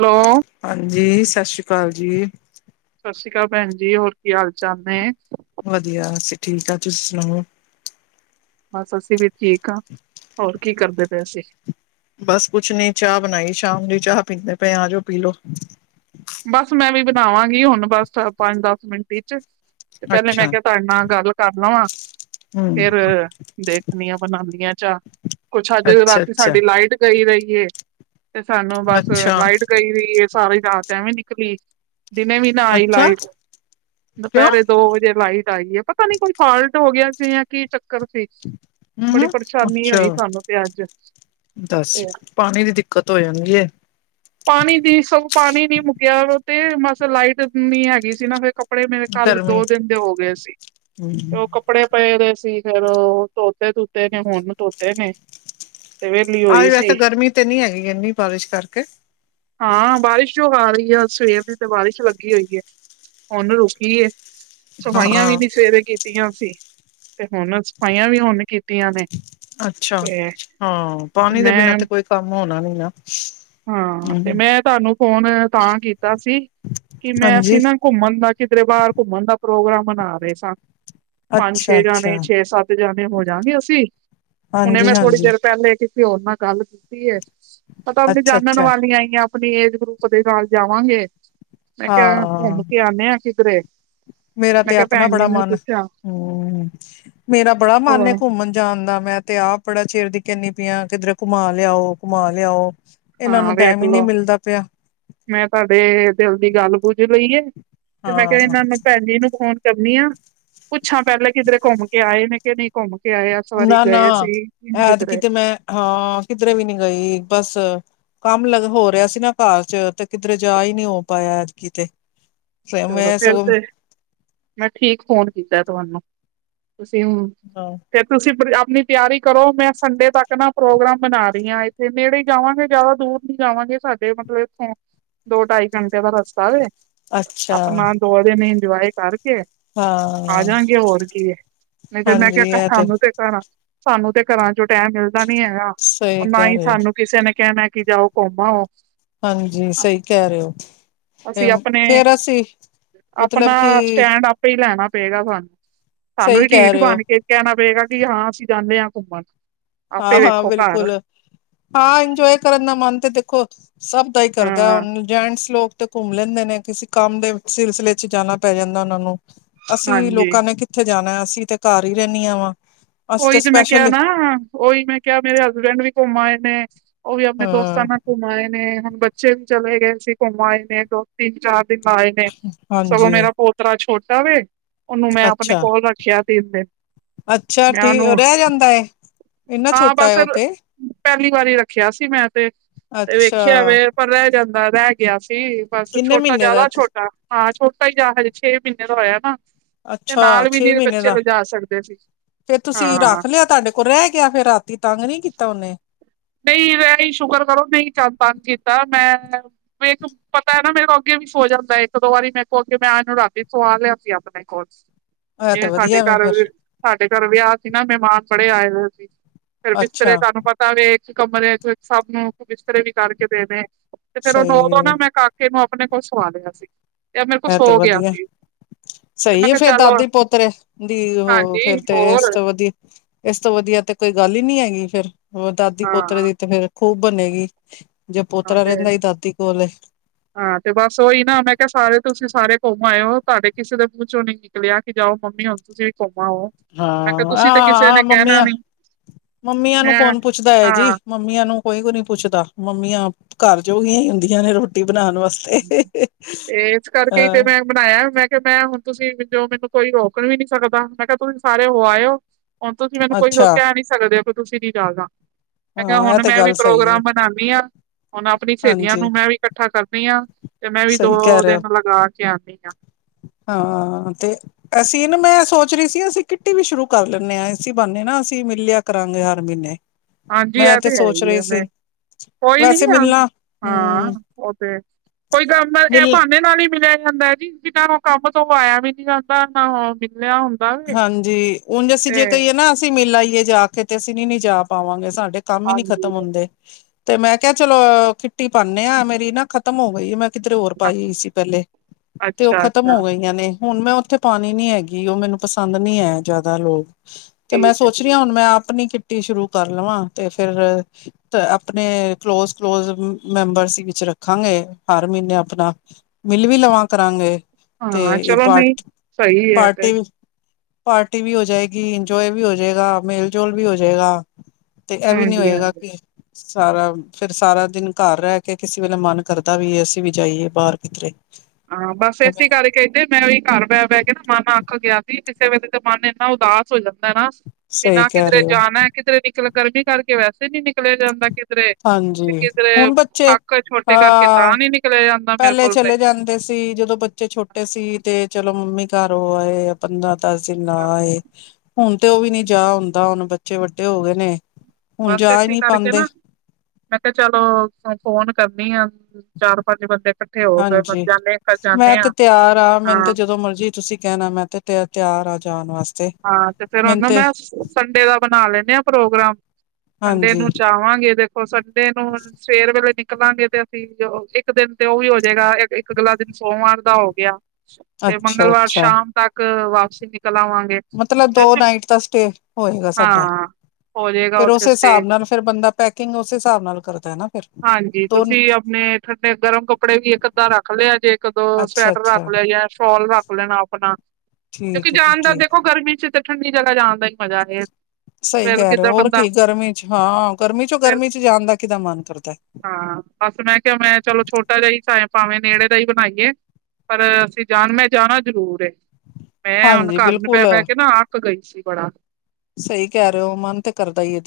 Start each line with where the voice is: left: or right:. right: Hello.
left: ਹਾਂਜੀ, ਸਤਿ ਸ਼੍ਰੀ ਕਾਲ ਜੀ।
right: ਸਤਿ ਸ੍ਰੀ ਕਾਲ ਭੈਣ ਜੀ, ਹੋਰ ਕੀ ਹਾਲ ਚਾਲ ਨੇ?
left: ਵਧੀਆ ਅਸੀ ਠੀਕ ਆਂ, ਤੁਸੀਂ ਸੁਣਾਓ।
right: ਬਸ ਅਸੀਂ ਵੀ ਠੀਕ ਆਂ। ਹੋਰ ਕੀ ਕਰਦੇ ਪਏ ਸੀ?
left: ਬਸ ਕੁਛ ਨੀ ਚਾਹ ਬਣਾਈ, ਸ਼ਾਮ ਦੀ ਚਾਹ ਪੀਂਦੇ ਪਏ ਆ, ਆਜੋ ਪੀ ਲੋ।
right: ਬਸ ਮੈਂ ਵੀ ਬਣਾਵਾਂਗੀ ਹੁਣ, ਬਸ ਪੰਜ ਦਸ ਮਿੰਟ ਇੱਚ। ਤੇ ਪਹਿਲੇ ਮੈਂ
left: ਅੱਛਾ
right: ਕਿਹਾ ਤੁਆਡੇ ਨਾਲ ਗੱਲ ਕਰ ਲਵਾਂ।
left: ਹਮ
right: ਫਿਰ ਦੇਖਨੀ ਆਂ, ਬਣਾਦੀ ਆਂ ਚਾਹ। ਕੁੱਛ ਅੱਜ
left: ਅੱਛਾ
right: ਰਾਤੀ
left: ਅੱਛਾ
right: ਸਾਡੀ ਲਾਈਟ ਗਈ ਰਈ ਏ, ਤੇ ਸਾਨੂੰ ਬਸ
left: ਅੱਛਾ
right: ਲਾਈਟ ਗਈ ਰਈ ਏ ਸਾਰੀ ਰਾਤ ਐਵੇਂ ਨਿਕਲੀ, ਦਿਨੇ ਵੀ ਨਾ ਆਈ
left: ਅੱਛਾ
right: ਲਾਈਟ,
left: ਕਿਉਂ
right: ਦੁਪਹਿਰੇ ਦੋ ਵਜੇ ਲਾਈਟ ਆਈ ਐ। ਪਤ ਪਤਾ ਨੀ ਕੋਈ ਫਾਲਟ ਹੋ ਗਿਆ ਸੀ, ਯਾਂ ਕੀ ਚੱਕਰ ਸੀ।
left: ਹਮ
right: ਬੜੀ
left: ਹਮ
right: ਪਰੇਸ਼ਾਨੀ
left: ਅੱਛਾ
right: ਹੋਈ ਸਾਨੂੰ ਤੇ ਅੱਜ।
left: ਦੱਸ,
right: ਤੇ
left: ਪਾਣੀ ਦੀ ਦਿੱਕਤ ਹੋ ਜਾਂਦੀ ਏ।
right: ਪਾਣੀ ਦੀ, ਸਗੋਂ ਪਾਣੀ ਨੀ ਮੁੱਕਿਆ। ਓਰ ਓ ਤੇ ਮਸ ਲਾਈਟ ਨੀ ਹੈਗੀ ਸੀ ਨਾ ਫਿਰ ਕੱਪੜੇ ਮੇਰੇ ਕੱਲ
left: ਗਰਮੀ
right: ਦੋ ਦਿਨ ਦੇ ਹੋ ਗਏ ਸੀ, ਤੇ
left: ਹਮ
right: ਉਹ ਕੱਪ ਕੱਪੜੇ ਪਏ ਦੇ ਸੀ ਫਿਰ ਉਹ ਧੋਤੇ ਧੁਤੇ ਨੇ ਹੁਣ ਧੋਤੇ ਨੇ। ਤੇ ਵਿਹਲੀ
left: ਆਜ
right: ਹੋਈ
left: ਵੈਸੇ
right: ਸੀ
left: ਗਰਮੀ ਤੇ ਨੀ ਹੈਗੀ ਇੰਨੀ, ਬਾਰਿਸ਼ ਕਰਕੇ।
right: ਹਾਂ ਬਾਰਿਸ਼ ਚੋ ਆ ਰਈ ਏ, ਸਵੇਰ ਦੀ ਤੇ ਬਾਰਿਸ਼ ਲੱਗੀ ਹੋਈ ਐ, ਹੁਨ ਰੁਕੀ ਏ। ਸਫਾਈਆਂ ਵੀ
left: ਹਾਂ
right: ਨੀ ਸਵੇਰੇ ਕੀਤੀਆਂ ਅਸੀਂ, ਤੇ ਹੁਣ ਸਫਾਈਆਂ ਵੀ ਹੁਣ ਕੀਤੀਆਂ ਨੇ।
left: ਅੱਛਾ,
right: ਤੇ
left: ਹਾਂ। ਪਾਣੀ ਦੇ
right: ਮੈਂ
left: ਬਿਨਾਂ ਤੇ ਕੋਈ ਕੰਮ ਹੋਣਾ ਨੀ ਨਾ।
right: ਹਾਂ।
left: ਹਮ
right: ਤੇ ਮੈਂ ਤਾਨੂੰ ਫੋਨ ਤਾਂ ਕੀਤਾ ਸੀ, ਕਿ ਮੈਂ
left: ਹਾਂਜੀ
right: ਸੀ ਨਾ ਘੁੰਮਣ ਦਾ, ਕਿਧਰੇ ਬਾਰ ਘੁੰਮਣ ਦਾ ਪ੍ਰੋਗਰਾਮ ਬਨਾ ਰਹੇ ਸਾਂ। ਪੰਜ
left: ਅੱਛਾ
right: ਛੇ
left: ਅੱਛਾ
right: ਜਾਣੇ ਛੇ ਸੱਤ ਜਾਣੇੇ ਹੋ ਜਾਗੇ ਅਸੀਂ, ਹੁਣੇ
left: ਹਾਂਜੀ
right: ਮੈਂ ਥੋੜੀ
left: ਹਾਂਜੀ
right: ਦੇਰ ਪਹਿਲੇ ਕਿਸੇ ਹੋਰ ਨਾਲ ਗੱਲ ਕੀਤੀ ਹੈ। ਤਾਂ ਵੀ
left: ਅੱਛਾ
right: ਜਾਨਣ
left: ਅੱਛਾ
right: ਵਾਲੀਆਂ ਆਈਆਂ। ਆਪਣੀ ਏਜ ਗਰੁੱਪ ਦੇ ਨਾਲ ਜਾਵਾਂਗੇ। ਮੈਂ ਕਿਹਾ
left: ਹਾਂ
right: ਘੁੰਮ ਕੇ ਆਉਂਦੇ ਆ ਕਿਧਰੇ।
left: ਮੇਰਾ
right: ਮੈਂ
left: ਤੇ
right: ਕਿਹਾ
left: ਆਪਣਾ
right: ਭੈਣ
left: ਬੜਾ
right: ਜੀ ਨੂੰ
left: ਮਨ,
right: ਪੁੱਛਿਆ
left: ਹੂੰ ਮੇਰਾ ਬੜਾ ਮਨ ਹੈ
right: ਹੋਰ
left: ਘੁੰਮਣ ਜਾਣ ਦਾ ਮੈਂ ਤੇ ਆਪ ਬੜਾ ਚਿਰ ਦੀ ਕਹਿੰਦੀ ਪਈ ਆ ਕਿਧਰੇ ਘੁਮਾ ਲਿਆਓ, ਘੁਮਾ ਲਿਆਓ। ਇਹਨਾਂ
right: ਹਾਂ
left: ਨੂੰ
right: ਵੇਖ
left: ਟਾਈਮ ਹੀ ਨਹੀਂ
right: ਲਉ,
left: ਮਿਲਦਾ ਪਿਆ
right: ਮੈਂ ਤੁਹਾਡੇ ਦਿਲ ਦੀ ਗੱਲ ਬੁੱਝ ਲਈ ਐ। ਤੇ ਮੈਂ ਕਿਹਾ
left: ਹਾਂ
right: ਇਹਨਾਂ ਨੂੰ ਭੈਣ ਜੀ ਨੂੰ ਫ਼ੋਨ ਕਰਨੀ ਆ, ਪੁੱਛਾਂ ਪਹਿਲਾਂ ਕਿੱਧਰੇ ਘੁੰਮ ਕੇ ਆਏ ਨੇ। ਕਿ ਨਹੀਂ ਘੁੰਮ ਕੇ ਆਏ, ਇਸ ਵਾਰੀ
left: ਨਾ ਨਾ
right: ਗਏ ਸੀ
left: ਐਤਕੀ
right: ਕਿਧਰੇ।
left: ਤੇ ਮੈਂ ਹਾਂ ਕਿਧਰੇ ਵੀ ਨਹੀਂ ਗਈ ਬਸ ਕੰਮ ਲ ਹੋ ਰਿਹਾ ਸੀ ਨਾ ਘਰ ਚ ਤੇ ਕਿੱਧਰੇ ਜਾ ਹੀ ਨਹੀਂ ਹੋ ਪਾਇਆ ਐਤਕੀ ਤੇ।
right: ਚਲੋ
left: ਮੈਂ
right: ਫਿਰ
left: ਸਗੋਂ
right: ਤੇ ਮੈਂ ਠੀਕ ਫੋਨ ਕੀਤਾ ਐ ਤੁਹਾਨੂੰ, ਤੁਸੀ ਹ
left: ਹਾਂ।
right: ਤੇ ਤੁਸੀ ਆਪਣੀ ਤਿਆਰੀ ਕਰੋ, ਮੈਂ ਸੰਡੇ ਤੱਕ ਨਾ ਪ੍ਰੋਗਰਾਮ ਬਣਾ ਰਹੀ ਹਾਂ, ਇੱਥੇ ਨੇੜੇ ਜਾਵਾਂਗੇ ਜ਼ਿਆਦਾ ਦੂਰ ਜਾਵਾਂਗੇ, ਸਾਡੇ ਮਤਲਬ ਇੱਥੋਂ ਦੋ ਢਾਈ ਘੰਟੇ ਦਾ ਰਸਤਾ ਐ।
left: ਅੱਛਾ
right: ਆਪਣਾ ਦੋ ਦਿਨ ਇੰਜੋਏ ਕਰਕੇ ਆ
left: ਹਾਂ
right: ਜਾਗੇ ਹੋਰ ਕੀ ਹੈ। ਨਹੀਂ ਤੇ ਮੈਂ
left: ਹਾਂਜੀ
right: ਕਿਹਾ
left: ਇਹ
right: ਸਾਨੂੰ ਤੇ ਘਰ ਸਾਨੂੰ ਤੇ ਘਰਾਂ ਚੋਂ ਟਾਇਮ ਮਿਲਦਾ ਨਹੀਂ ਹੈਗਾ
left: ਸਹੀ
right: ਔਰ ਨਾ
left: ਕਹਿ
right: ਹੀ
left: ਰਹੇ ਹੋ
right: ਸਾਨੂੰ ਕਿਸੇ ਨੇ ਕਹਿਨਾ ਕਿ ਜਾਓ। ਘੁਮ ਆਓ।
left: ਹਾਂਜੀ ਸਹੀ ਕਹਿ ਰਹੇ
right: ਅਸੀਂ
left: ਹੋ
right: ਆਪਣੇ
left: ਫਿਰ ਅਸੀਂ ਮਤਲਬ
right: ਆਪਣਾ
left: ਕਿ
right: ਸਟੈਂਡ ਆਪੇ ਹੀ ਲੈਣਾ ਪਏਗਾ ਤੁਹਾਨੂੰ, ਸਾਨੂੰ
left: ਸਹੀ
right: ਹੀ
left: ਕਹਿ
right: ਢੀਠ
left: ਰਹੇ ਹੋ
right: ਬਣ ਕਹਿਣਾ ਪਏਗਾ ਕਿ ਹਾਂ ਅਸੀਂ ਜਾਂਦੇ ਹਾਂ ਘੁੰਮਣ,
left: ਹਾਂ
right: ਆਪੇ
left: ਹਾਂ
right: ਵੇਖੋ ਘਰ।
left: ਬਿਲਕੁਲ ਹਾਂ ਇੰਜੋਏ ਕਰਨ ਦਾ ਮਨ ਤੇ ਦੇਖੋ ਸਭ ਦਾ ਈ ਕਰਦਾ ਐ
right: ਹਾਂ
left: ਹੁਣ ਜੈਂਟਸ ਲੋਕ ਤੇ ਘੁੰਮ ਲੈਂਦੇ ਨੇ। ਕਿਸੇ ਕੰਮ ਦੇ ਸਿਲਸਿਲੇ ਚ ਜਾਣਾ ਪੈ ਜਾਂਦਾ ਉਹਨਾਂ ਨੂੰ, ਅਸੀਂ
right: ਹਾਂਜੀ
left: ਲੋਕਾਂ ਨੇ ਕਿੱਥੇ ਜਾਣਾ ਐ ਅਸੀਂ ਤੇ ਘਰ ਈ ਰਹਿੰਦੀਆਂ ਵਾਂ।
right: ਉਹੀ ਤੇ ਮੈਂ ਕਿਹਾ ਨਾ ਉਹੀ ਮੈਂ ਕਿਹਾ ਮੇਰੇ ਹਸਬੈਂਡ ਵੀ ਘੁੰਮ ਆਏ ਨੇ। ਉਹ ਵੀ ਆਪਣੇ ਦੋਸਤਾਂ
left: ਹਾਂ
right: ਨਾਲ ਘੁੰਮ ਆਏ ਨੇ। ਹੁਣ ਬੱਚੇ ਵੀ ਚਲੇ ਗਏ ਸੀ ਘੁੰਮ ਆਏ ਨੇ ਦੋ, ਤਿੰਨ, ਚਾਰ। ਦਿਨ ਆਏ ਨੇ। ਸਗੋਂ
left: ਹਾਂਜੀ
right: ਮੇਰਾ ਪੋਤਰਾ ਛੋਟਾ ਵੇ। ਉਹਨੂੰ ਮੈਂ ਆਪਣੇ
left: ਅੱਛਾ
right: ਕੋਲ ਰੱਖਿਆ ਤਿੰਨ ਦਿਨ।
left: ਅੱਛਾ
right: ਮੈਂ
left: ਠੀਕ
right: ਉਹਨੂੰ
left: ਰਹਿ ਜਾਂਦਾ ਏ, ਇੰਨਾ
right: ਹਾਂ
left: ਛੋਟਾ ਐ
right: ਬਸ
left: ਉਹ ਤੇ।
right: ਪਹਿਲੀ ਵਾਰੀ ਰੱਖਿਆ ਸੀ ਮੈਂ ਤੇ, ਤੇ
left: ਅੱਛਾ
right: ਵੇਖਿਆ ਫੇਰ ਪਰ ਰਹਿ ਜਾਂਦਾ ਰਹਿ ਗਿਆ ਸੀ। ਬਸ
left: ਕਿੰਨੇ
right: ਛੋਟਾ
left: ਮਹੀਨੇ
right: ਜਿਆਦਾ
left: ਦਾ
right: ਛੋਟਾ ਹਾਂ ਛੋਟਾ ਈ ਆ ਹਜੇ ਛੇ ਮਹੀਨਿਆਂ ਦਾ ਹੋਇਆ ਨਾ। ਤੇ
left: ਅੱਛਾ
right: ਨਾਲ ਵੀ ਨਹੀਂ ਬੱਚੇ ਲਿਜਾ ਸਕਦੇ ਸੀ।
left: ਫਿਰ ਤੁਸੀਂ
right: ਹਾਂ
left: ਰੱਖ ਲਿਆ, ਤੁਹਾਡੇ ਕੋਲ ਰਹਿ ਗਿਆ, ਫਿਰ ਰਾਤੀ ਤੰਗ ਨਹੀਂ ਕੀਤਾ ਉਹਨੇ।
right: ਨਹੀਂ ਇਹ ਹੀ ਸ਼ੁਕਰ ਕਰੋ ਨਹੀਂ ਤੰਗ ਕੀਤਾ ਮੈਂ ਮੈਨੂੰ ਪਤਾ ਹੈ ਨਾ ਮੇਰੇ ਅੱਗੇ ਵੀ ਸੋ ਜਾਂਦਾ ਐ। ਇੱਕ ਦੋ ਵਾਰੀ ਮੇ ਕੋਲ ਅੱਗੇ ਮੈਂ ਇਹਨੂੰ ਰਾਤੀ ਸਵਾ ਲਿਆ ਸੀ ਆਪਣੇ ਕੋਲ।
left: ਤਾਂ
right: ਇਹ ਸਾਡੇ
left: ਵਧੀਆ ਵੇ
right: ਘਰ
left: ਫੇਰ
right: ਸਾਡੇ ਘਰ ਵਿਆਹ ਸੀ ਨਾ ਮਹਿਮਾਨ ਬੜੇ ਆਏ ਹੋਏ ਸੀ, ਫਿਰ ਬਿਸਤਰੇ
left: ਅੱਛਾ
right: ਤੁਹਾਨੂੰ ਪਤਾ ਵੇਖ ਕਮਰੇ ਚ ਸਭ ਨੂੰ ਬਿਸਤਰੇ ਵੀ ਕਰਕੇ ਦੇਣੇ, ਤੇ ਫਿਰ ਉਹਨੂੰ
left: ਸਹੀ
right: ਉਦੋਂ
left: ਹੈ
right: ਨਾ ਮੈਂ ਕ ਕਾਕੇ ਨੂੰ ਆਪਣੇ ਕੋਲ ਸਵਾ ਲਿਆ ਸੀ ਤੇ ਮੇਰੇ ਕੋਲ
left: ਇਹ ਤੇ
right: ਸੋ ਗਿਆ
left: ਵਧੀਆ
right: ਸੀ। ਤੇ
left: ਸਹੀ
right: ਮੈਂ
left: ਏ ਫਿਰ
right: ਕਿਹਾ ਚਲੋ
left: ਦਾਦੇ ਪੋਤਰੇ ਦੀ ਉਹ
right: ਹਾਂਜੀ
left: ਫਿਰ ਤੇ
right: ਹੋਰ
left: ਇਸ ਤੋਂ ਵਧੀਆ ਇਸ ਤੋਂ ਵਧੀਆ ਤੇ ਕੋਈ ਗੱਲ ਈ ਨਹੀਂ ਹੈਗੀ ਫਿਰ ਹੋਰ ਦਾਦੀ
right: ਹਾਂ
left: ਪੋਤਰੇ
right: ਹਾਂ
left: ਦੀ ਤੇ ਫਿਰ। ਖੂਬ ਬਣੇਗੀ, ਜੇ
right: ਹਾਂ,
left: ਪੋਤਰਾ
right: ਤੇ
left: ਰਹਿੰਦਾ ਈ ਦਾਦੀ ਕੋਲ‌ ਏ।
right: ਹਾਂ ਤੇ ਬਸ ਉਹੀ ਨਾ ਮੈਂ ਕਿਹਾ ਸਾਰੇ ਤੁਸੀਂ ਸਾਰੇ ਘੁੰਮ ਆਏ ਓ ਤੁਹਾਡੇ ਕਿਸੇ ਦੇ ਮੂੰਹ ਚੋਂ ਨੀ ਲਿਆ ਕਿ ਜਾਓ ਮੰਮੀ ਹੁਣ ਤੁਸੀਂ ਵੀ ਘੁੰਮ ਆਓ। ਮੈਂ ਕਿਹਾ
left: ਹਾਂ
right: ਤੁਸੀਂ ਤੇ ਕਿਸੇ
left: ਆਹ
right: ਨੇ
left: ਆ
right: ਕਹਿਣਾ
left: ਮੰਮੀਆਂ,
right: ਨੀ
left: ਮੰਮੀਆਂ ਨੂੰ
right: ਮੈਂ
left: ਕੌਣ ਪੁੱਛਦਾ ਐ ਜੀ।
right: ਹਾਂ
left: ਮੰਮੀਆਂ ਨੂੰ ਕੋਈ ਕੋਈ ਨਹੀਂ ਪੁੱਛਦਾ ਮੰਮੀਆਂ ਘਰ ਜੋਗੀਆ ਈ ਹੁੰਦੀਆਂ ਨੇ ਰੋ ਰੋਟੀ ਬਣਾਉਣ ਵਾਸਤੇ,
right: ਤੇ ਇਸ ਕਰਕੇ ਹੀ ਤੇ
left: ਹਾਂ।
right: ਮੈਂ ਬਣਾਇਆ ਮੈਂ ਕਿਹਾ ਮੈਂ ਹੁਣ ਤੁਸੀਂ ਜੋ ਮੈਨੂੰ ਕੋਈ ਰੋਕ ਵੀ ਨਹੀਂ ਸਕਦਾ। ਮੈਂ ਕਿਹਾ ਤੁਸੀਂ ਸਾਰੇ ਹੋ ਆਏ ਓ। ਹੁਣ ਤੁਸੀਂ ਮੈਨੂੰ ਕੋਈ ਰੋ
left: ਅੱਛਾ
right: ਕਹਿ ਨਹੀਂ ਸਕਦੇ ਕਿ ਤੁਸੀਂ ਨਹੀਂ ਜਾਣਾ। ਮੈਂ ਕਿਹਾ
left: ਹਾਂ ਇਹ
right: ਹੁਣ
left: ਤੇ
right: ਮੈਂ ਵੀ
left: ਗੱਲ ਸਹੀ ਹੈ
right: ਪ੍ਰੋਗਰਾਮ ਬਣਾਉਂਦੀ ਆ। ਹੁਣ ਆਪਣੀ ਸਹੇਲੀਆਂ
left: ਹਾਂਜੀ
right: ਨੂੰ ਮੈਂ ਵੀ ਇਕੱਠਾ ਕਰ ਨੀਆ ਤੇ ਮੈਂ ਵੀ
left: ਸਹੀ ਕਹਿ
right: ਦੋ
left: ਰਹੇ ਹੋ
right: ਦਿਨ ਲਗਾ ਕੇ ਆਣੀ ਆ।
left: ਹਾਂ ਤੇ ਅਸੀਂ ਨਾ ਮੈਂ ਸੋਚ ਰੀ ਸੀ ਅਸੀਂ ਕਿੱਟੀ ਵੀ ਸ਼ੁਰੂ ਕਰ ਲੈਂਣੇ ਆ ਇਸੀ ਬਾਹਨੇ ਨਾ ਅਸੀਂ ਮਿਲਿਆ ਕਰਾਂਗੇ ਹਰ ਮਹੀਨੇ।
right: ਹਾਂਜੀ
left: ਮੈਂ
right: ਆਹ ਤੇ ਹੈ
left: ਸੋਚ
right: ਈ
left: ਰਹੀ
right: ਆ ਮੈਂ,
left: ਸੀ
right: ਕੋਈ ਨੀ,
left: ਵੈਸੇ
right: ਹਾਂ।
left: ਮਿਲਣਾ ਹਮ
right: ਉਹ ਤੇ, ਕੋਈ ਗਮ ਇਹ
left: ਮਿਲ
right: ਬਹਾਨੇ ਨਾਲ ਈ ਮਿਲਿਆ ਜਾਂਦਾ ਐ ਜੀ। ਇਨਾਂ ਨੂੰ ਕੰਮ ਤੋਂ ਆਇਆ ਵੀ ਨੀ ਜਾਂਦਾ ਨਾ ਉਹ ਮਿਲਿਆ ਹੁਨ
left: ਹਾਂਜੀ ਉਂਝ ਅਸੀਂ ਜੇ ਕਹੀਏ ਨਾ ਅਸੀਂ ਮਿਲ ਆਈਏ ਜਾ ਕੇ ਤੇ ਅਸੀਂ ਨੇ ਨੀ ਜਾ ਪਾਵਾਂਗੇ ਸਾਡੇ ਕੰਮ ਈ ਨੀ
right: ਹਾਂਜੀ
left: ਖਤਮ ਹੁੰਦੇ ਤੇ ਮੈਂ ਕਿਹਾ ਚਲੋ ਕਿੱਟੀ ਪਾਣੇ ਆ ਮੇਰੀ ਨਾ ਖਤਮ ਹੋਗੀ ਐ ਕਿਧਰੇ ਹੋਰ
right: ਹਾਂ,
left: ਪਾਈ ਹੋਈ ਸੀ ਪਹਿਲੇ, ਤੇ ਉਹ
right: ਅੱਛਾ
left: ਖਤਮ
right: ਅੱਛਾ
left: ਹੋ ਗਈਆਂ ਨੇ ਹੁਣ ਮੈਂ ਉੱਥੇ ਪਾਣੀ ਨੀ ਹੈਗੀ ਉਹ ਮੈਨੂੰ ਪਸੰਦ ਨੀ ਐ ਜ਼ਿਆਦਾ ਲੋਕ, ਤੇ ਮੈਂ
right: ਠੀਕ ਹੈ
left: ਸੋਚ ਰੀ ਆ
right: ਠੀਕ ਹੈ।
left: ਹੁਣ ਮੈਂ ਆਪਣੀ ਕਿਟ ਟੀ ਸ਼ੁਰੂ ਕਰ ਲਵਾਂ ਤੇ ਫੇਰ ਆਪਣੇ ਕਲੋਜ ਕਲੋਜ ਮੈਂਬਰਸ ਵਿੱਚ ਰੱਖਾਂਗੇ ਹਰ ਮਹੀਨੇ ਆਪਣਾ ਮਿਲ ਵੀ ਲਵਾਂ ਕਰਾਂਗੇ ਤੇ
right: ਹਾਂ
left: ਇਹ
right: ਚਲੋ ਨਹੀਂ
left: ਪਾਰਟੀ,
right: ਸਹੀ ਹੈ ਤੇ
left: ਪਾਰਟੀ ਵੀ ਪਾਰਟੀ ਵੀ ਹੋ ਜਾਏਗੀ, ਇੰਜੋਏ ਵੀ ਹੋਜੇਗਾ, ਮੇਲ-ਜੋਲ ਵੀ ਹੋਜੇਗਾ। ਤੇ ਇਹ ਵੀ ਨੀ
right: ਹਾਂਜੀ
left: ਹੋਏਗਾ
right: ਹਾਂਜੀ
left: ਕੀ ਸਾਰਾ ਫਿਰ ਸਾਰਾ ਦਿਨ ਘਰ ਰਹਿ ਕੇ ਕਿਸੇ ਵੇਲੇ ਮਨ ਕਰਦਾ ਵੀ ਅਸੀਂ ਵੀ ਜਾਈਏ ਬਾਹਰ ਕਿਤਰੇ।
right: ਹਾਂ ਬਸ ਇਸੇ ਕਰ ਕੇ ਕਹਿੰਦੇ ਮੈਂ ਉਹੀ ਘਰ ਬਹਿ-ਬਹਿ ਕੇ ਨਾ ਮਨ ਆਖ ਗਿਆ ਸੀ ਕਿਸੇ ਵੇਲੇ ਤੇ ਮਨ ਇੰਨਾ ਉਦਾਸ ਹੋ ਜਾਂਦਾ ਨਾ।
left: ਸਹੀ
right: ਫੇਰਨਾ
left: ਕਹਿ
right: ਕਿਧਰੇ
left: ਰਹੇ ਹੋ
right: ਜਾਣਾ ਕਿਧਰੇ ਵੀ ਚਲ ਗਰਮੀ ਕਰਕੇ ਵੈਸੇ ਨੀ ਨਿਕਲਿਆ ਜਾਂਦਾ ਕਿਧਰੇ ਤੇ
left: ਹਾਂਜੀ
right: ਕਿਧਰੇ
left: ਹੁਣ ਬੱਚੇ
right: ਕਾਕੇ ਛੋਟੇ ਕਰਕੇ
left: ਹਾਂ
right: ਤਾਂ ਨੀ ਨਿਕਲਿਆ ਜਾਂਦਾ। ਮੇਰੇ
left: ਪਹਿਲੇ
right: ਕੋਲ ਤੇ
left: ਚਲੇ ਜਾਂਦੇ ਸੀ ਜਦੋਂ ਬੱਚੇ ਛੋਟੇ ਸੀ ਤੇ ਚਲੋ ਮੰਮੀ ਘਰ ਹੋ ਆਏ ਨਾ ਦਸਦੇ ਨਆਏ ਾਹੁਣ ਤੇ ਉਹ ਵੀ ਨੀ ਜਾ ਹੁੰਦਾ ਹੁਣ ਬੱਚੇ ਵੱਡੇ ਹੋ ਗਏ ਨੇ ਹੁਣ
right: ਬਸ
left: ਜਾ ਹੀ
right: ਇਸੀ
left: ਨਹੀ
right: ਕਰਕੇ
left: ਪਾਉਂਦੇ
right: ਨਾ ਮੈਂ ਕਿਹਾ ਚਲੋ ਫੋਨ ਕਰਨੀ ਆ ਚਾਰ ਪੰਜ ਬੰਦੇ ਕੱਠੇ
left: ਹਾਂਜੀ ਮੈਂ ਤੇ ਤਿਆਰ ਹਾਂ ਮੈਨੂੰ ਤੇ ਜਦੋਂ ਮਰਜ਼ੀ ਤੁਸੀਂ ਕਹਿਣਾ ਮੈਂ ਤਿਆਰ ਆ ਜਾਣ ਵਾਸਤੇ
right: ਹਾਂ ਤੇ ਫੇਰ
left: ਮੈਨੂੰ
right: ਉਹਨੂੰ
left: ਤੇ
right: ਮੈਂ ਸੰਡੇ ਦਾ ਬਣਾ ਲੈਂਨੇ ਆ ਪ੍ਰੋਗਰਾਮ ਸੰਡੇ
left: ਹਾਂਜੀ
right: ਨੂੰ ਚਾਹਵਾਂਗੇ ਦੇਖੋ ਸੰਡੇ ਨੂੰ ਸਵੇਰ ਵੇਲੇ ਨਿਕਲਾਂਗੇ ਤੇ ਅਸੀਂ ਇੱਕ ਦਿਨ ਤੇ ਉਹ ਵੀ ਹੋ ਜਾਏਗਾ ਇੱਕ ਅਗਲਾ ਦਿਨ ਸੋਮਵਾਰ ਦਾ ਹੋ ਗਿਆ ਤੇ
left: ਅੱਛਾ
right: ਮੰਗਲਵਾਰ
left: ਅੱਛਾ
right: ਸ਼ਾਮ ਤੱਕ ਵਾਪਸੀ ਨਿਕਲ ਆਵਾਂਗੇ
left: ਮਤਲਬ ਦੋ ਨਾਈਟ ਦਾ ਸਟੇ ਹੋਏਗਾ ਸਾਡਾ
right: ਹਾਂ ਹੋ ਜਾਏਗਾ
left: ਫਿਰ ਉਸ
right: ਉੱਥੇ ਸਟੇ
left: ਹਿਸਾਬ ਨਾਲ ਫਿਰ ਬੰਦਾ ਪੈਕਿੰਗ ਉਸ ਹਿਸਾਬ ਨਾਲ ਕਰਦਾ ਹੈ ਨਾ ਫਿਰ
right: ਹਾਂਜੀ
left: ਦੋ ਦਿਨ
right: ਤੁਸੀਂ ਆਪਣੇ ਤੇ ਗਰਮ ਕੱਪੜੇ ਵੀ ਇੱਕ ਅੱਧਾ ਰੱਖ ਲਿਆ ਜੇ ਇੱਕ, ਦੋਂ
left: ਅੱਛਾ
right: ਸਵੈਟਰ
left: ਅੱਛਾ
right: ਰੱਖ ਲਿਇਆ, ਸ਼ੋਲ ਰੱਖ ਲੈਣਾ ਆਪ ਆਪਣਾ, ਕਿਉਂਕਿ
left: ਠੀਕ ਹੈ ਜੀ
right: ਜਾਣ ਦਾ
left: ਠੀਕ
right: ਦੇਖੋ ਗਰਮੀ 'ਚ ਤੇ ਠੰਡੀ ਜਗਾ ਜਾਣ ਦਾ ਈ ਮਜ਼ਾ ਏ।
left: ਸਈ ਕਹਿ ਰੇਓ ਹੋਰ ਕੀ ਗਰਮੀ 'ਚ ਹਾਂ ਗਰਮੀ ਚੋਂ
right: ਫੇਰ
left: ਗਰਮੀ 'ਚ ਜਾਣ ਦਾ ਕਿਦਾਂ ਮਨ ਕਰਦੇਅ।
right: ਹਾਂ ਬਸ ਮੈਂ ਕਿਹਾ ਮੈਂ ਚਲੋ ਛੋਟਾ ਜਾ ਈ ਚਾਏ ਪਾਵੇਂ ਨੇੜੇ ਦਾ ਈ ਬਣਾਈਏ। ਪਰ ਅਸੀਂ ਜਾਣ ਮੈਂ ਜਾਣਾ ਜ਼ਰੂਰ ਏ, ਮੈਂ ਹੁਣ
left: ਹਾਂਜੀ
right: ਘਰ ਨਈ
left: ਬਿਲਕੁਲ
right: ਨਾ ਆਕ ਗਈ ਸੀ ਬੜਾ
left: ਸਹੀ ਕਹਿ ਰਹੇ ਹੋ ਮਨ ਤੇ ਕਰਦਾ ਈ ਐ।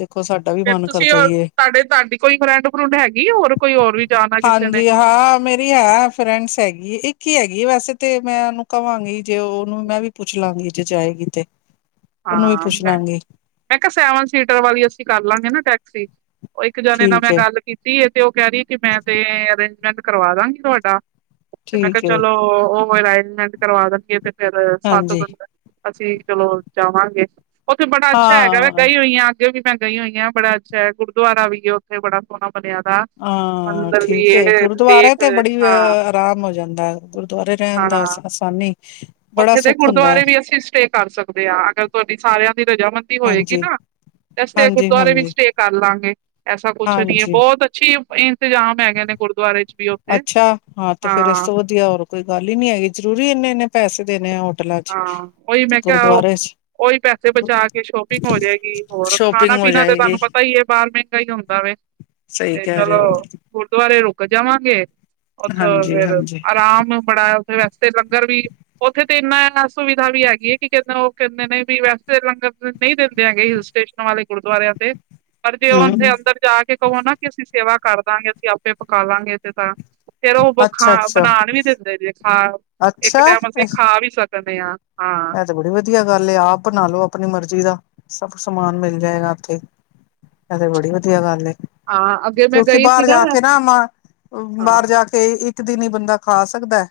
right: ਫੇਰ ਤੁਸੀਂ ਤੁਹਾਡੇ ਤੁਹਾਡੀ ਕੋਈ ਫਰੈਂਡ ਫਰੁੰਡ ਹੈਗੀ ਹੋਰ ਕੋਈ ਹੋਰ ਵੀ ਜਾਣਾ ਕਿਸੇ ਨੇ?
left: ਹਾਂਜੀ ਹਾਂ [unintelligible] ਤੇ ਹੈ ਫਰੈਂਡਸ ਹੈਗੀ ਇੱਕ ਹੀ ਹੈਗੀ ਵੈਸੇ ਤੇ ਮੈਂ ਉਹਨੂੰ ਕਹਾਂਗੀ ਜੇ ਉਹਨੂੰ ਮੈਂ ਵੀ, ਪੁੱਛ ਲਾਂਗੀ ਜੇ ਜਾਏਗੀ ਤੇ ਉਹਨੂੰ ਵੀ
right: ਹਾਂ
left: ਪੁੱਛ
right: ਮੈਂ
left: ਲਾਂਗੀ
right: ਮੈਂ ਕਿਹਾ ਸੈਵਨ ਸੀਟਰ ਵਾਲੀ ਅਸੀਂ ਕਰ ਲਾਂਗੇ ਨਾ ਟੈਕਸੀ ਉਹ ਇੱਕ ਜਾਣੇ ਨਾਲ
left: ਠੀਕ
right: ਮੈਂ
left: ਹੈ
right: ਗੱਲ ਕੀਤੀ ਏ ਤੇ ਉਹ ਕਹਿ ਰਹੀ ਕਿ ਮੈਂ ਤੇ ਅਰੇਂਜਮੈਂਟ ਕਰਵਾ ਦਾਂਗੀ ਤੁਹਾਡਾ ਤੇ ਮੈਂ ਕਿਹਾ
left: ਠੀਕ ਹੈ
right: ਚਲੋ ਉਹ ਅਰੇਂਜਮੈਂਟ ਕਰਵਾ ਦੇਣਗੇ ਤੇ ਫੇਰ ਸੱਤ
left: ਹਾਂਜੀ
right: ਦਿਨ ਕਾ ਅਸੀਂ ਚਲੋ ਜਾਵਾਂਗੇ ਉੱਥੇ ਬੜਾ ਅੱਛਾ ਹੈਗਾ ਏ
left: ਹਾਂ
right: ਗਈ ਹੋਈ ਹਾਂ ਅੱਗੇ ਵੀ ਮੈਂ ਗਈ ਹੋਈ ਹਾਂ ਬੜਾ ਅੱਛਾ ਹੈ ਗੁਰਦੁਆਰਾ ਵੀ ਉੱਥੇ ਬੜਾ ਸੋਹਣਾ ਬਣਿਆ ਦਾ
left: ਹਾਂ
right: ਮੰਦਰ ਵੀ
left: ਠੀਕ
right: ਇਹ
left: ਏ ਗੁਰਦੁਆਰੇ
right: ਲੇਕ
left: ਤੇ ਬੜੀ
right: ਹਾਂ
left: ਅਰਾਮ ਹੋ ਜਾਂਦਾ ਗੁਰਦੁਆਰੇ ਰਹਿਣ ਦਾ
right: ਹਾਂ।
left: ਆਸਾਨੀ ਬੜਾ
right: ਉੱਥੇ
left: ਸੁੱਖ ਹੁੰਦਾ ਹੈ
right: ਦੇ ਆ ਅਗਰ ਤੁਹਾਡੀ ਸਾਰਿਆਂ ਦੀ ਰਜਾਮੰਦੀ ਹੋਏਗੀ
left: ਹਾਂਜੀ
right: ਨਾ ਐਥੇ
left: ਹਾਂਜੀ
right: ਗੁਰਦੁਆਰੇ ਵਿੱਚ
left: ਹਾਂਜੀ
right: ਸਟੇ ਕਰ ਲਾਂਗੇ ਐਸਾ ਕੁਛ ਨੀ ਹੈ
left: ਹਾਂਜੀ,
right: ਬਹੁਤ ਅੱਛੀ [unintelligible] ਤੇ ਆਮ ਹੈਗੇ ਨੇ ਗੁਰਦੁਆਰੇ ਚ। ਵੀ ਉੱਥੇ
left: ਅੱਛਾ ਹਾਂ ਤੇ ਫੇਰ ਇਸ ਤੋਂ ਵਧੀਆ ਹੋਰ ਕੋਈ ਗੱਲ ਹੀ ਨੀ ਹੈਗੀ ਜ਼ਰੂਰੀ ਇੰਨੇ ਇੰਨੇ ਪੈਸੇ ਦੇਣੇ ਆ ਹੋਰ, ਹੋਟਲਾਂ ਚ
right: ਹਾਂ ਉਹੀ ਮੈਂ ਕਿਹਾ
left: ਗੁਰਦੁਆਰੇ ਚ।
right: ਉਹੀ ਪੈਸੇ ਬਚਾ ਕੇ ਸ਼ੋਪਿੰਗ ਹੋਜੇਗੀ ਹੋਰ
left: ਸ਼ੋਪਿੰਗ
right: ਖਾਣਾ
left: ਹੋ
right: ਪੀਣਾ ਤੇ
left: ਜਾਏਗੀ
right: ਤੁਵਾਨੂੰ ਪਤਾ ਹੀ ਹੈ ਬਾਹਰਵੇ ਈ ਹੁੰਦਾ ਵੇ
left: ਸਹੀ
right: ਤੇ
left: ਕਹਿ ਰਹੇ
right: ਚਲੋ
left: ਹੋ
right: ਗੁਰਦੁਆਰੇ ਰੁਕ ਜਾਵਾਂਗੇ। ਉੱਥੋ ਫੇਰ
left: ਹਾਂਜੀ-ਹਾਂਜੀ
right: ਆਰਾਮ ਨਾਲ ਬਨਾਓ ਉੱਥੇ ਰਾਸਤੇ ਚ ਲੰਗਰ ਵੀ ਉੱਥੇ ਤੇ ਇੰਨਾ ਏਨਾ ਸੁਵਿਧਾ ਵੀ ਹੈਗੀ ਏ ਕਿ [unintelligible] ਓ ਕਹਿੰਦੇ ਨੇ ਵੀ ਵੈਸੇ ਲੰਗਰ ਨਹੀਂ ਦੇਂਦੇ ਹੈਗੇ। ਸਟੇਸ਼ਨਾਂ ਵਾਲੇ ਗੁਰਦੁਆਰਿਆਂ ਤੇ। ਪਰ ਜੇ ਉਹ ਉੱਥੇ
left: ਹੂੰ
right: ਅੰਦਰ ਜਾ ਕੇ ਕਹੋ ਨਾ ਕਿ ਅਸੀਂ ਸੇਵਾ ਕਰ ਦਾਂਗੇ ਅਸੀਂ ਆਪੇ ਪਕਾ ਲਾਂਗੇ ਐਥੇ ਤਾਂ। ਫੇਰ ਉਹ ਖਾ
left: ਅੱਛਾ-ਅੱਛਾ,
right: ਬਣਾਣ ਵੀ ਦਿੰਦੇ ਜੇ ਖਾ ਇੱਕ
left: ਅੱਛਾ
right: ਟਾਈਮ ਅਸੀਂ ਖਾ ਵੀ ਸਕਦੇ ਸਕਦੇ ਆ ਹਾਂ।
left: ਇਹ ਤੇ ਬੜੀ ਵਧੀਆ ਗੱਲ ਏ ਆਪ ਬਣਾ ਲੋ ਆਪਣੀ ਮਰਜ਼ੀ ਦਾ ਸਭ ਸਮਾਨ ਮਿਲ ਜਾਏਗਾ ਓਥੇ। ਐਹ ਤੇ ਬੜੀ ਵਧੀਆ ਗੱਲ ਏ
right: ਹਾਂ ਅੱਗੇ ਮੈਂ
left: ਕਿਉਂਕਿ
right: ਗਈ ਸੀ
left: ਬਾਹਰ ਜਾ ਕੇ ਨਾ ਮਾਂ
right: ਹਾਂ
left: ਬਾਹਰ ਜਾ ਕੇ- ਕੇ ਇੱਕ ਦਿਨ ਹੀ ਬੰਦਾ ਖਾ ਸਕਦਾ।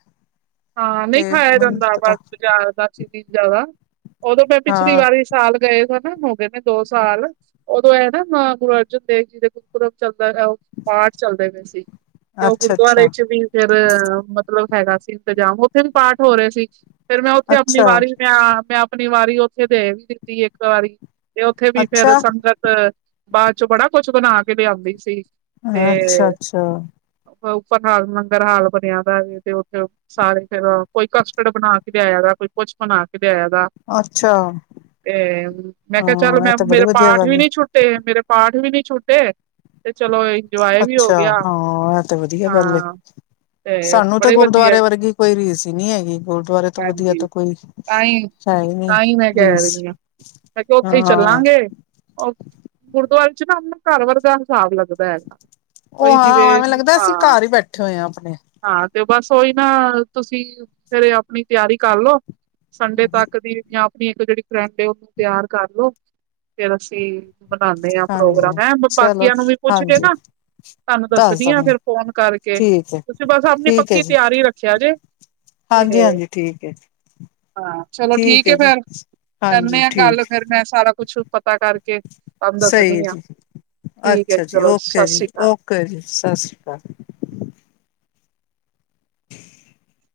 right: ਹਾਂ ਨਹੀਂ
left: ਤੇ
right: ਖਾਯਾ
left: ਮੈਨੂੰ ਨੀ
right: ਜਾਂਦਾ
left: ਪਤਾ
right: ਬਸ ਬਾਜ਼ਾਰ ਦਾ ਚੀਜ਼ਾਂ ਦਾ ਉਦੋਂ ਮੈਂ ਪਿਛਲੀ
left: ਹਾਂ
right: ਵਾਰੀ, ਸਾਲ ਗਏ ਸਾ ਨਾ ਹੋ ਗਏ ਨੇ ਦੋ ਸਾਲ। ਉਦੋਂ ਇਹ ਨਾ ਮਾਂ ਗੁਰੂ ਅਰਜਨ ਦੇਵ ਜੀ ਦੇ ਗੁਰਪੁਰਬ ਚੱਲਦਾ ਹੈ ਉਹ, ਪਾਠ ਚਲਦੇ ਪਏ ਸੀ ਤੇ ਉਹ ਗੁਰਦੁਆਰੇ
left: ਅੱਛਾ-ਅੱਛਾ,
right: ਚ ਵੀ ਫੇਰ ਮਤਲਬ ਹੈਗਾ ਸੀ। ਇੰਤਜ਼ਾਮ ਉੱਥੇ ਵੀ ਪਾਠ ਹੋ ਰਹੇ ਸੀ ਫੇਰ ਮੈਂ ਉੱਥੇ ਆਪਣੀ ਵਾਰੀ, ਮੈਂ ਮੈਂ ਆਪਣੀ ਵਾਰੀ ਉੱਥੇ ਦੇ ਦਿੱਤੀ ਇੱਕ ਵਾਰੀ ਤੇ ਉੱਥੇ ਵੀ ਫੇਰ
left: ਅੱਛਾ-ਅੱਛਾ
right: ਸੰਗਤ, ਬਾਦ ਚ ਬੜਾ ਕੁਛ ਬਣਾ ਕੇ ਲਿਆਂਦੀ ਸੀ ਤੇ,
left: ਅੱਛਾ ਅੱਛਾ
right: ਉੱਪਰ ਹਾਲ ਲੰਗਰ ਹਾਲ ਬਣਿਆ ਦਾ ਸੀ ਤੇ ਉੱਥੇ ਸਾਰੇ ਫੇਰ ਕੋਈ ਕਸਟਡ ਬਣਾ ਕੇ ਲਿਆਇਆ ਦਾ ਕੋਈ ਕੁਛ ਬਣਾ ਕੇ ਲਿਆਯਾ ਦਾ।
left: ਅੱਛਾ
right: ਤੇ ਮੈਂ ਕਿਹਾ ਚੱਲ
left: ਹਾਂ
right: ਮੈਂ
left: ਇਹ ਤਾਂ ਬੜੀ
right: ਮੇਰੇ
left: ਵਧੀਆ
right: ਪਾਠ ਵੀ
left: ਗੱਲ ਹੈ
right: ਨੀ ਛੁੱਟ ਮੇਰੇ ਪਾਠ ਵੀ ਨੀ ਛੂਟੇ।
left: ਅੱਛਾ ਹਾਂ ਇਹ ਤੇ ਵਧੀਆ ਗੱਲ ਏ।
right: ਹਾਂ ਤੇ
left: ਸਾਨੂੰ ਤਾਂ
right: ਬੜੇ ਵਧੀਆ
left: ਗੁਰਦੁਆਰੇ ਵਰਗੀ ਕੋਈ ਰੀਸ ਈ ਨੀ ਹੈਗੀ। ਗੁਰਦੁਆਰੇ ਤੋਂ ਵਧੀਆ
right: ਹਾਂਜੀ
left: ਤਾਂ ਕੋਈ
right: ਤਾਂ ਹੀ
left: ਹੈ ਈ ਨੀ
right: ਤਾਂ ਹੀ ਮੈਂ ਕਹਿ
left: ਰੀਸ।
right: ਰਹੀ ਹਾਂ ਮੈਂ ਕਿਹਾ ਉੱਥੇ ਹੀ
left: ਹਾਂ
right: ਚੱਲਾਂਗੇ‌। ਗੁਰਦੁਆਰੇ ਚ ਨਾ ਅਪਣਾ ਘਰ ਵਰਗਾ ਹਿਸਾਬ ਲੱਗਦਾ।
left: ਉਹ
right: ਕੋਈ ਜਿਵੇਂ
left: ਐਵੇਂ ਲੱਗਦਾ ਅਸੀਂ
right: ਹਾਂ
left: ਘਰ ਈ ਬੈਠੇ ਹੋਏ ਆਂ ਆਪਣੇ।
right: ਹਾਂ ਤੇ ਬਸ ਓਹੀ ਨਾ ਤੁਸੀਂ ਫੇਰ ਆਪਣੀ ਤਿਆਰੀ ਕਾਰ ਲੋ। ਸੰਡੇ ਤਕ ਦੀ ਜਾਂ ਆਪਣੀ ਇੱਕ ਜੇੜੀ ਫਰੈਂਡ ਏ ਉਹਨੂੰ ਤਿਆਰ ਕਰਲੋ ਫੇਰ ਅਸੀਂ। ਬਨਾਨੇ ਆਂ ਪ੍ਰੋਗਰਾਮ
left: ਹਾਂਜੀ
right: ਐ
left: ਚਲੋ
right: ਬਾਕੀਆਂ ਨੂੰ ਵੀ ਪੁੱਛ ਕੇ
left: ਹਾਂਜੀ
right: ਨਾ। ਤੁਹਾਨੂੰ
left: ਦੱਸ
right: ਦੱਸਣੀ ਆ
left: ਦਾਂਗੀ
right: ਫੇਰ ਫੋਨ ਕਰਕੇ
left: ਠੀਕ ਹੈ
right: ਤੁਸੀਂ ਬਸ ਆਪਣੀ
left: ਠੀਕ ਹੈ
right: ਪੱਕੀ
left: ਜੀ
right: ਤਿਆਰੀ ਰੱਖਿਆ ਜੇ। ਤੇ
left: ਹਾਂਜੀ- ਹਾਂਜੀ ਠੀਕ ਏ।
right: ਹਾਂ ਚਲੋ ਠੀਕ ਏ ਫੇਰ। ਕਰਨੇ
left: ਹਾਂਜੀ
right: ਆ ਗੱਲ
left: ਠੀਕ
right: ਫੇਰ ਮੈਂ ਸਾਰਾ ਕੁਛ ਪਤਾ ਕਰਕੇ ਤੁਹਾਨੂੰ
left: ਸਹੀ ਹੈ
right: ਦੱਸਣੀ ਆ।
left: ਜੀ
right: ਠੀਕ ਹੈ। ਚਲੋ, ਸਤਿ ਸ਼੍ਰੀ ਅਕਾਲ।
left: ਕਰੀ, ਸਤਿ ਸ਼੍ਰੀ ਅਕਾਲ। [unintelligible]